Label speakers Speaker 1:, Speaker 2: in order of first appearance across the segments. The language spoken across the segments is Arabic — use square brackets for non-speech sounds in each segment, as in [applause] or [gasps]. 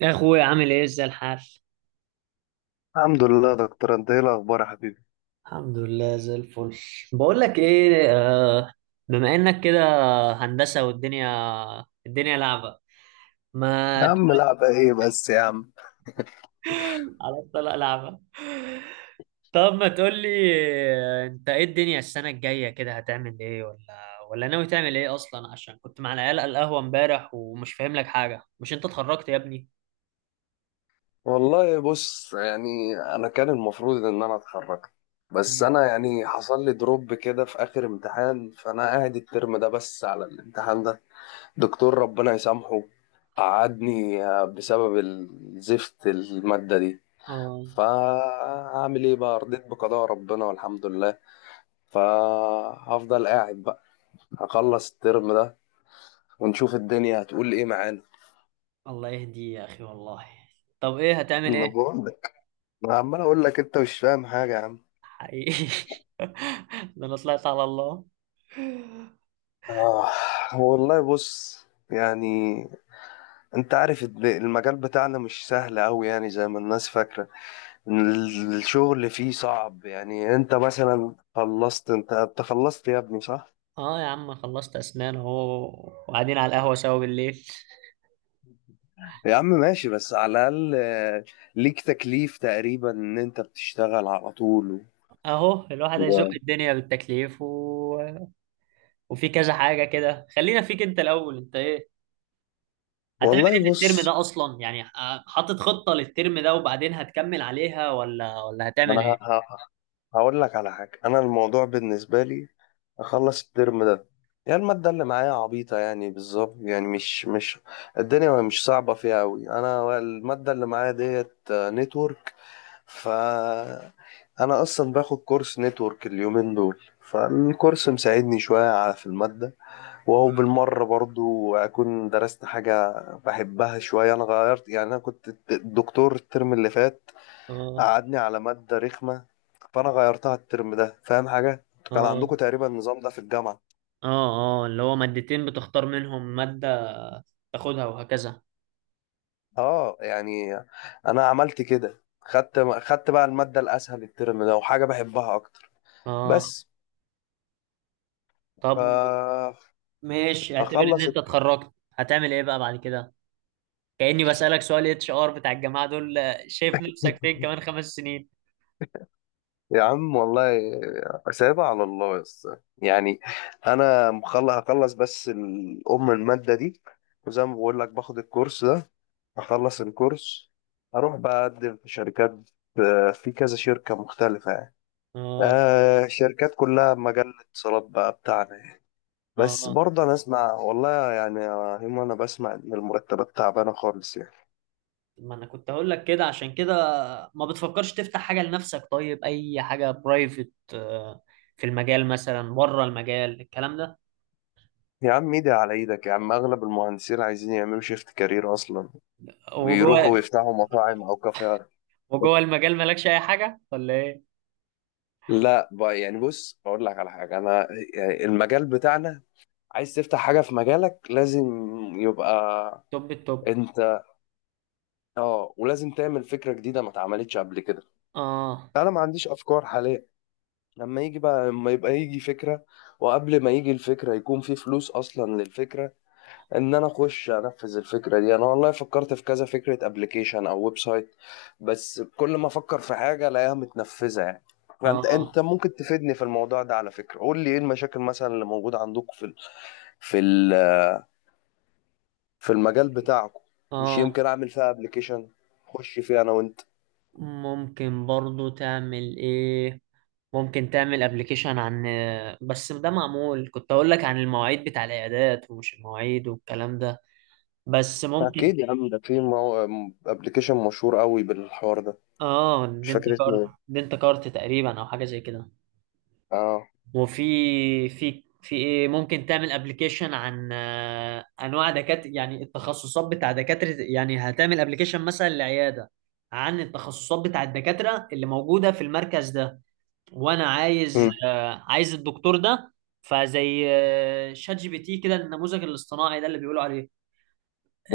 Speaker 1: يا اخويا، عامل ايه؟ ازاي الحال؟
Speaker 2: الحمد لله يا دكتور، انت ايه الاخبار يا حبيبي؟
Speaker 1: الحمد لله، زي الفل. بقول لك ايه، بما انك كده هندسة، والدنيا الدنيا لعبة.
Speaker 2: يا
Speaker 1: ما
Speaker 2: عم،
Speaker 1: [gasps]
Speaker 2: لعبة ايه بس يا عم؟
Speaker 1: [laughs] على الطلاق لعبة. طب ما تقول لي، انت ايه الدنيا السنة الجاية كده؟ هتعمل ايه؟ ولا ناوي تعمل ايه اصلا؟ عشان كنت مع العيال على القهوة امبارح ومش فاهم لك حاجة. مش انت اتخرجت يا ابني؟
Speaker 2: والله بص، يعني انا كان المفروض ان انا اتخرج. بس
Speaker 1: إيه؟
Speaker 2: انا يعني حصل لي دروب كده في اخر امتحان، فانا قاعد الترم ده بس على الامتحان ده. دكتور ربنا يسامحه قعدني بسبب الزفت المادة دي.
Speaker 1: اه.
Speaker 2: فهعمل ايه بقى، رضيت بقضاء ربنا والحمد لله. فهفضل قاعد بقى، هخلص الترم ده ونشوف الدنيا هتقول ايه معانا.
Speaker 1: الله يهدي يا اخي والله. طب ايه هتعمل
Speaker 2: انا
Speaker 1: ايه؟
Speaker 2: بقول لك، انا عمال اقول لك انت مش فاهم حاجه يا عم.
Speaker 1: حقيقي. [laughs] ده انا طلعت على الله.
Speaker 2: آه، والله بص يعني، انت عارف المجال بتاعنا مش سهل قوي، يعني زي ما الناس فاكره. الشغل فيه صعب، يعني انت مثلا خلصت، انت خلصت يا ابني، صح؟
Speaker 1: اه يا عم، خلصت اسنان اهو وقاعدين على القهوة سوا بالليل.
Speaker 2: يا عم ماشي، بس على الاقل ليك تكليف تقريبا ان انت بتشتغل على طول
Speaker 1: اهو الواحد هيزق
Speaker 2: و...
Speaker 1: الدنيا بالتكليف و... وفي كذا حاجة كده. خلينا فيك انت الاول. انت ايه هتعمل ايه
Speaker 2: والله
Speaker 1: في الترم
Speaker 2: بص،
Speaker 1: ده اصلا؟ يعني حاطط خطة للترم ده وبعدين هتكمل عليها، ولا هتعمل
Speaker 2: انا
Speaker 1: ايه؟
Speaker 2: هقول لك على حاجه، انا الموضوع بالنسبه لي اخلص الترم ده. يعني المادة اللي معايا عبيطة يعني بالظبط، يعني مش الدنيا مش صعبة فيها أوي، أنا المادة اللي معايا ديت نتورك. ف أنا أصلا باخد كورس نتورك اليومين دول، فالكورس مساعدني شوية على في المادة، وهو بالمرة برضو أكون درست حاجة بحبها شوية. أنا غيرت يعني، أنا كنت الدكتور الترم اللي فات
Speaker 1: اه.
Speaker 2: قعدني على مادة رخمة، فأنا غيرتها الترم ده، فاهم حاجة؟ كان
Speaker 1: اه.
Speaker 2: عندكم تقريبا النظام ده في الجامعة.
Speaker 1: اه. اه، اللي هو مادتين بتختار منهم مادة تاخدها وهكذا.
Speaker 2: اه، يعني انا عملت كده، خدت بقى المادة الاسهل الترم ده، وحاجة بحبها اكتر.
Speaker 1: اه.
Speaker 2: بس.
Speaker 1: طب
Speaker 2: ف
Speaker 1: ماشي، اعتبر ان
Speaker 2: هخلص
Speaker 1: انت
Speaker 2: الت-
Speaker 1: اتخرجت، هتعمل ايه بقى بعد كده؟ كأني بسألك سؤال اتش ار بتاع الجماعة دول. شايف نفسك فين كمان
Speaker 2: [laughs]
Speaker 1: 5 سنين؟
Speaker 2: يا عم والله، سايبها على الله بس، يعني انا مخلص، هخلص بس الام المادة دي، وزي ما بقول لك باخد الكورس ده، هخلص الكورس، هروح بقى اقدم في شركات، في كذا شركة مختلفة يعني،
Speaker 1: اه.
Speaker 2: شركات كلها مجال الاتصالات بقى بتاعنا. بس
Speaker 1: اه،
Speaker 2: برضه انا اسمع والله، يعني يا هيما انا بسمع ان المرتبات تعبانه خالص يعني.
Speaker 1: ما انا كنت هقول لك كده عشان كده. ما بتفكرش تفتح حاجة لنفسك طيب؟ اي حاجة برايفت في المجال مثلا؟ بره المجال الكلام ده؟
Speaker 2: يا عم ايدي على ايدك، يا عم اغلب المهندسين عايزين يعملوا شيفت كارير اصلا، ويروحوا
Speaker 1: وجوه.
Speaker 2: ويفتحوا مطاعم او كافيهات.
Speaker 1: وجوه المجال مالكش اي حاجة ولا ايه؟
Speaker 2: لا بقى، يعني بص اقول لك على حاجه، انا يعني المجال بتاعنا، عايز تفتح حاجه في مجالك لازم يبقى
Speaker 1: توب التوب.
Speaker 2: انت، اه، ولازم تعمل فكره جديده ما اتعملتش قبل كده.
Speaker 1: اه.
Speaker 2: انا ما عنديش افكار حاليا، لما يجي بقى، لما يبقى يجي فكره، وقبل ما يجي الفكره يكون في فلوس اصلا للفكره، ان انا اخش انفذ الفكره دي. انا والله فكرت في كذا فكره، ابلكيشن او ويب سايت، بس كل ما افكر في حاجه الاقيها متنفذه يعني. فانت
Speaker 1: اه.
Speaker 2: ممكن تفيدني في الموضوع ده، على فكره قول لي ايه المشاكل مثلا اللي موجوده عندكم في ال- في المجال بتاعكم. مش
Speaker 1: اه.
Speaker 2: يمكن اعمل فيها ابلكيشن اخش فيه انا وانت؟
Speaker 1: ممكن برضو تعمل ايه. ممكن تعمل ابلكيشن عن... بس ده معمول. كنت اقول لك عن المواعيد بتاع العيادات، ومش المواعيد والكلام ده، بس ممكن.
Speaker 2: اكيد يا عم، ده في ابلكيشن مشهور قوي بالحوار ده،
Speaker 1: اه،
Speaker 2: مش
Speaker 1: دنت
Speaker 2: فاكر اسمه ايه.
Speaker 1: كارت، دنت كارت تقريبا، او حاجه زي كده.
Speaker 2: اه.
Speaker 1: وفي في في ايه، ممكن تعمل ابلكيشن عن انواع دكاتره، يعني التخصصات بتاع دكاتره. يعني هتعمل ابلكيشن مثلا لعياده عن التخصصات بتاع الدكاتره اللي موجوده في المركز ده، وانا عايز
Speaker 2: مم.
Speaker 1: عايز الدكتور ده. فزي شات جي بي تي كده، النموذج الاصطناعي ده اللي بيقولوا عليه.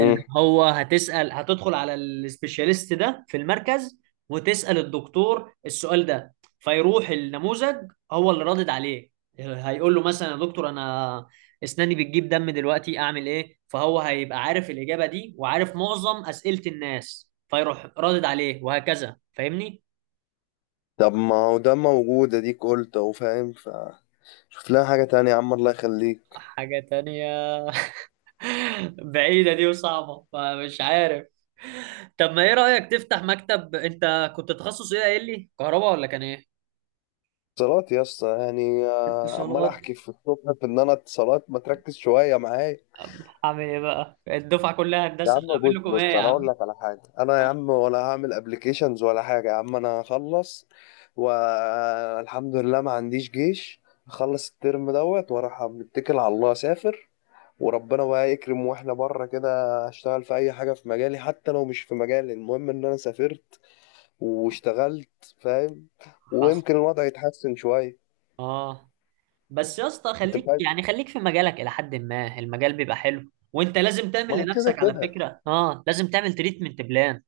Speaker 1: اللي هو هتسأل، هتدخل على السبيشاليست ده في المركز وتسأل الدكتور السؤال ده، فيروح النموذج هو اللي رادد عليه، هيقول له مثلا يا دكتور، انا اسناني بتجيب دم دلوقتي، اعمل ايه؟ فهو هيبقى عارف الإجابة دي وعارف معظم أسئلة الناس، فيروح رادد عليه وهكذا. فاهمني؟
Speaker 2: طب ما هو ده موجود، اديك قلت اهو فاهم، فشوف لها حاجه تانية يا عم الله يخليك.
Speaker 1: حاجة تانية. [laughs] بعيدة دي وصعبة، فمش عارف. طب ما ايه رأيك تفتح مكتب؟ انت كنت تخصص ايه قايل لي؟ كهرباء ولا كان ايه؟
Speaker 2: اتصالات يا اسطى، يعني عمال
Speaker 1: اتصالات.
Speaker 2: احكي في الصبح في ان انا اتصالات، ما تركز شويه معايا.
Speaker 1: طب هعمل ايه بقى؟ الدفعة كلها
Speaker 2: يا
Speaker 1: هندسة،
Speaker 2: عم
Speaker 1: اعمل
Speaker 2: بص
Speaker 1: لكم ايه
Speaker 2: بص،
Speaker 1: يا
Speaker 2: انا اقول
Speaker 1: عم؟
Speaker 2: لك على حاجه، انا يا عم ولا هعمل ابلكيشنز ولا حاجه، يا عم انا هخلص والحمد لله ما عنديش جيش، هخلص الترم دوت واروح متكل على الله اسافر، وربنا بقى يكرم واحنا بره كده، اشتغل في اي حاجه في مجالي، حتى لو مش في مجالي، المهم ان انا سافرت واشتغلت، فاهم؟
Speaker 1: حصل.
Speaker 2: ويمكن الوضع يتحسن شويه.
Speaker 1: اه. بس يا اسطى
Speaker 2: انت
Speaker 1: خليك
Speaker 2: فاهم،
Speaker 1: يعني خليك في مجالك الى حد ما، المجال بيبقى حلو، وانت لازم
Speaker 2: ما
Speaker 1: تعمل
Speaker 2: هو كده
Speaker 1: لنفسك على
Speaker 2: كده.
Speaker 1: فكرة. اه، لازم تعمل تريتمنت بلان.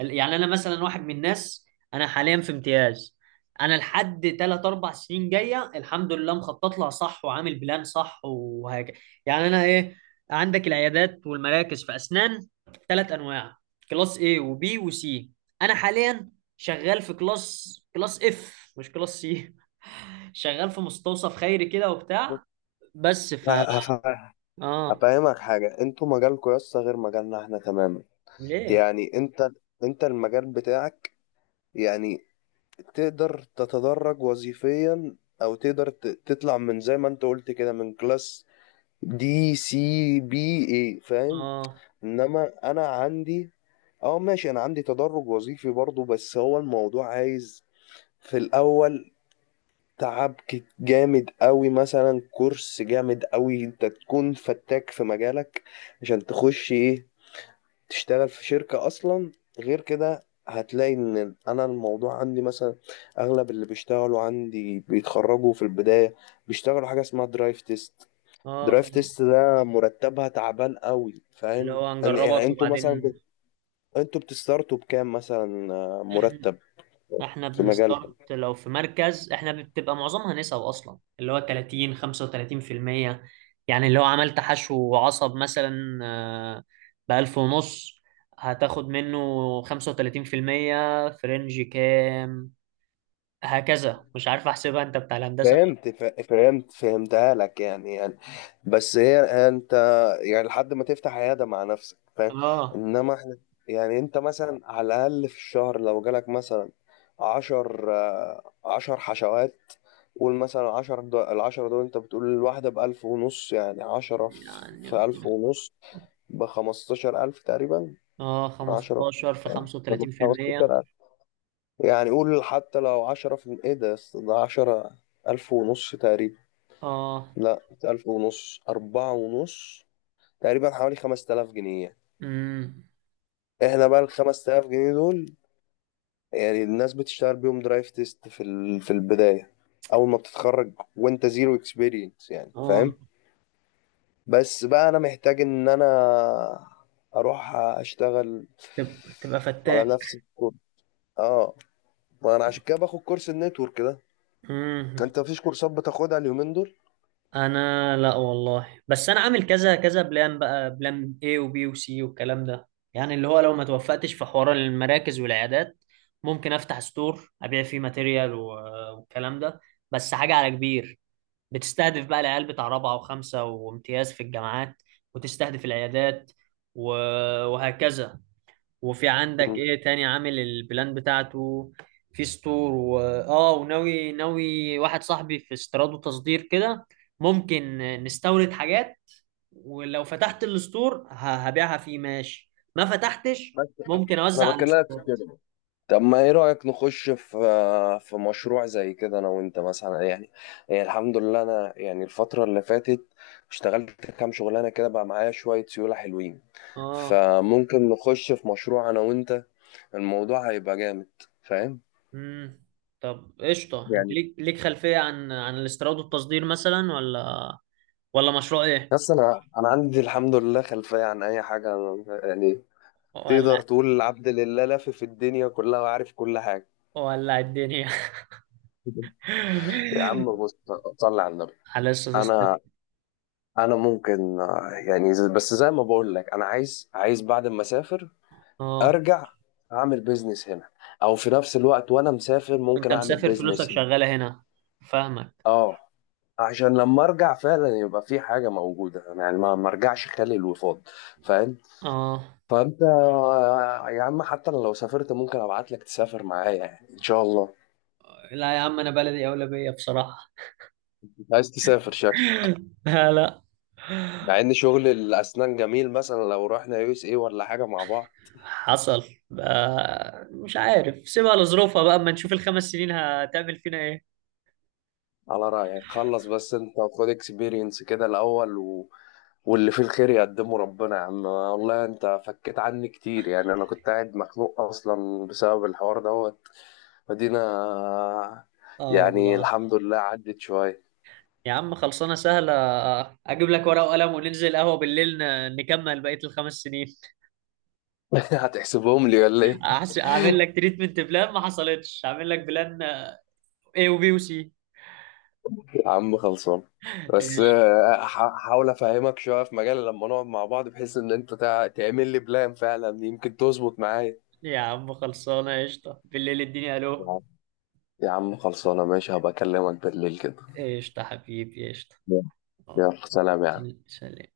Speaker 1: يعني انا مثلا واحد من الناس، انا حاليا في امتياز. انا لحد 3 4 سنين جايه الحمد لله مخطط لها صح، وعامل بلان صح وهكذا. يعني انا ايه. عندك العيادات والمراكز في اسنان ثلاث انواع: كلاس A وبي وسي. انا حاليا شغال في كلاس اف، مش كلاس سي. [laughs] شغال في مستوصف خيري كده وبتاع. بس ف...
Speaker 2: ه- هف-
Speaker 1: اه.
Speaker 2: هفهمك حاجة، انتوا مجالكوا يسطا غير مجالنا احنا تماما.
Speaker 1: ليه؟
Speaker 2: يعني انت المجال بتاعك، يعني تقدر تتدرج وظيفيا، او تقدر تطلع من زي ما انت قلت كده، من كلاس دي، سي، بي، اي، فاهم.
Speaker 1: اه.
Speaker 2: انما انا عندي، اه ماشي، انا عندي تدرج وظيفي برضو، بس هو الموضوع عايز في الاول تعب جامد قوي، مثلا كورس جامد قوي انت تكون فتاك في مجالك عشان تخش ايه، تشتغل في شركة اصلا. غير كده هتلاقي ان انا الموضوع عندي مثلا، اغلب اللي بيشتغلوا عندي بيتخرجوا في البداية، بيشتغلوا حاجة اسمها درايف تيست.
Speaker 1: اه،
Speaker 2: درايف
Speaker 1: فاهم.
Speaker 2: تيست ده مرتبها تعبان قوي،
Speaker 1: اللي
Speaker 2: فاهم
Speaker 1: هو
Speaker 2: يعني
Speaker 1: هنجربك
Speaker 2: انتوا مثلا
Speaker 1: وبعدين.
Speaker 2: انتوا بتستارتوا بكام مثلا،
Speaker 1: [laughs]
Speaker 2: مرتب
Speaker 1: احنا
Speaker 2: في مجالكم؟
Speaker 1: بنستارت لو في مركز احنا بتبقى معظمها نسب اصلا، اللي هو 30 35%. يعني لو عملت حشو عصب مثلا بألف ونص، هتاخد منه 35% في رينج كام. هكذا مش عارف احسبها، انت بتاع الهندسة.
Speaker 2: فهمت فهمتها لك، يعني بس هي، انت يعني لحد ما تفتح عياده مع نفسك، فاهم.
Speaker 1: اه.
Speaker 2: انما احنا، يعني انت مثلا على الاقل في الشهر لو جالك مثلا عشر حشوات. قول مثلا عشر دو العشرة دول، انت بتقول الواحدة بألف ونص، يعني عشرة في
Speaker 1: يعني.
Speaker 2: في ألف ونص، بخمستاشر ألف تقريبا.
Speaker 1: اه،
Speaker 2: عشرة
Speaker 1: 15 في 35%.
Speaker 2: خمستاشر ألف، يعني قول حتى لو عشرة في ايه ده عشرة، ألف ونص تقريبا.
Speaker 1: اه.
Speaker 2: لا، ألف ونص أربعة ونص تقريبا، حوالي خمس تلاف جنيه.
Speaker 1: امم.
Speaker 2: احنا بقى الخمس تلاف جنيه دول، يعني الناس بتشتغل بيهم درايف تيست في البداية، أول ما بتتخرج وأنت زيرو اكسبيرينس يعني، فاهم.
Speaker 1: اه.
Speaker 2: بس بقى أنا محتاج إن أنا أروح أشتغل
Speaker 1: تبقى فتاك.
Speaker 2: على نفس الكورس. اه، ما أنا عشان كده باخد كورس النتورك ده.
Speaker 1: امم.
Speaker 2: أنت مفيش كورسات بتاخدها اليومين دول؟
Speaker 1: انا لا والله، بس انا عامل كذا كذا بلان بقى، بلان A وبي وسي والكلام ده. يعني اللي هو لو ما توفقتش في حوار المراكز والعيادات، ممكن افتح ستور ابيع فيه ماتيريال و- والكلام ده. بس حاجة على كبير، بتستهدف بقى العيال بتاع رابعة وخمسة وامتياز في الجامعات، وتستهدف العيادات و- وهكذا. وفي عندك
Speaker 2: مم.
Speaker 1: ايه تاني عامل البلان بتاعته. في ستور و... اه، وناوي ناوي واحد صاحبي في استيراد وتصدير كده. ممكن نستورد حاجات، ولو فتحت الستور هبيعها فيه، ماشي. ما فتحتش
Speaker 2: بس
Speaker 1: ممكن
Speaker 2: أنا
Speaker 1: اوزع على
Speaker 2: بكلمك في
Speaker 1: الستور.
Speaker 2: كده. طب ما ايه رأيك، نخش في مشروع زي كده انا وانت مثلا، يعني يعني الحمد لله انا، يعني الفترة اللي فاتت اشتغلت كام شغلانة، كده بقى معايا شوية سيولة حلوين.
Speaker 1: اه.
Speaker 2: فممكن نخش في مشروع انا وانت، الموضوع هيبقى جامد، فاهم
Speaker 1: امم. طب قشطه، انت
Speaker 2: يعني.
Speaker 1: ليك خلفيه عن الاستيراد والتصدير مثلا ولا؟ ولا مشروع ايه؟
Speaker 2: بس انا عندي الحمد لله خلفية عن اي حاجة يعني، تقدر
Speaker 1: ولا
Speaker 2: تقول العبد لله لافف في الدنيا كلها وعارف كل حاجة.
Speaker 1: ولا الدنيا.
Speaker 2: [laughs] يا عم
Speaker 1: [laughs]
Speaker 2: بص، صلي على النبي،
Speaker 1: على اساس.
Speaker 2: انا انا ممكن يعني بس زي ما بقول لك، انا عايز بعد ما اسافر
Speaker 1: اه.
Speaker 2: ارجع اعمل بيزنس هنا، او في نفس الوقت وانا مسافر
Speaker 1: انت
Speaker 2: ممكن اعمل
Speaker 1: مسافر فلوسك
Speaker 2: بيزنس هنا.
Speaker 1: شغالة هنا، فاهمك.
Speaker 2: اه، عشان لما ارجع فعلا يبقى في حاجه موجوده، يعني ما ارجعش خالي الوفاض، فاهم.
Speaker 1: اه.
Speaker 2: فانت يا عم، حتى أنا لو سافرت ممكن ابعت لك تسافر معايا، يعني ان شاء الله.
Speaker 1: لا يا عم، انا بلدي اولى بيا بصراحة.
Speaker 2: انت عايز تسافر شكلك،
Speaker 1: [laughs] لا، لا.
Speaker 2: مع ان شغل الاسنان جميل، مثلا لو رحنا USA ولا حاجه مع بعض.
Speaker 1: حصل. بقى مش عارف، سيبها لظروفها بقى، اما نشوف ال5 سنين هتعمل فينا ايه.
Speaker 2: على رأيك خلص، بس انت خد اكسبيرينس كده الأول. واللي فيه الخير يقدمه ربنا، يا عم والله انت فكيت عني كتير، يعني انا كنت قاعد مخنوق اصلا بسبب الحوار دوت، فدينا،
Speaker 1: اه
Speaker 2: يعني
Speaker 1: والله.
Speaker 2: الحمد لله عدت شوية.
Speaker 1: يا عم خلصانة سهلة. اجيب لك ورقة وقلم وننزل قهوة بالليل، نكمل بقية ال5 سنين.
Speaker 2: [laughs] هتحسبهم لي ولا
Speaker 1: [laughs]
Speaker 2: ايه؟
Speaker 1: اعمل لك تريتمنت بلان، ما حصلتش، اعمل لك بلان اي وبي وسي.
Speaker 2: يا عم خلصان، بس
Speaker 1: ايش.
Speaker 2: هحاول افهمك شوية في مجال لما نقعد مع بعض، بحيث ان انت تعمل لي بلان فعلا، يمكن تظبط معايا.
Speaker 1: يا عم خلصانة، قشطة بالليل، اديني
Speaker 2: يا
Speaker 1: الو.
Speaker 2: عم، يا عم خلصانة ماشي، هبقى اكلمك بالليل كده.
Speaker 1: قشطة حبيبي قشطة.
Speaker 2: يلا، سلام يا عم.
Speaker 1: سلام.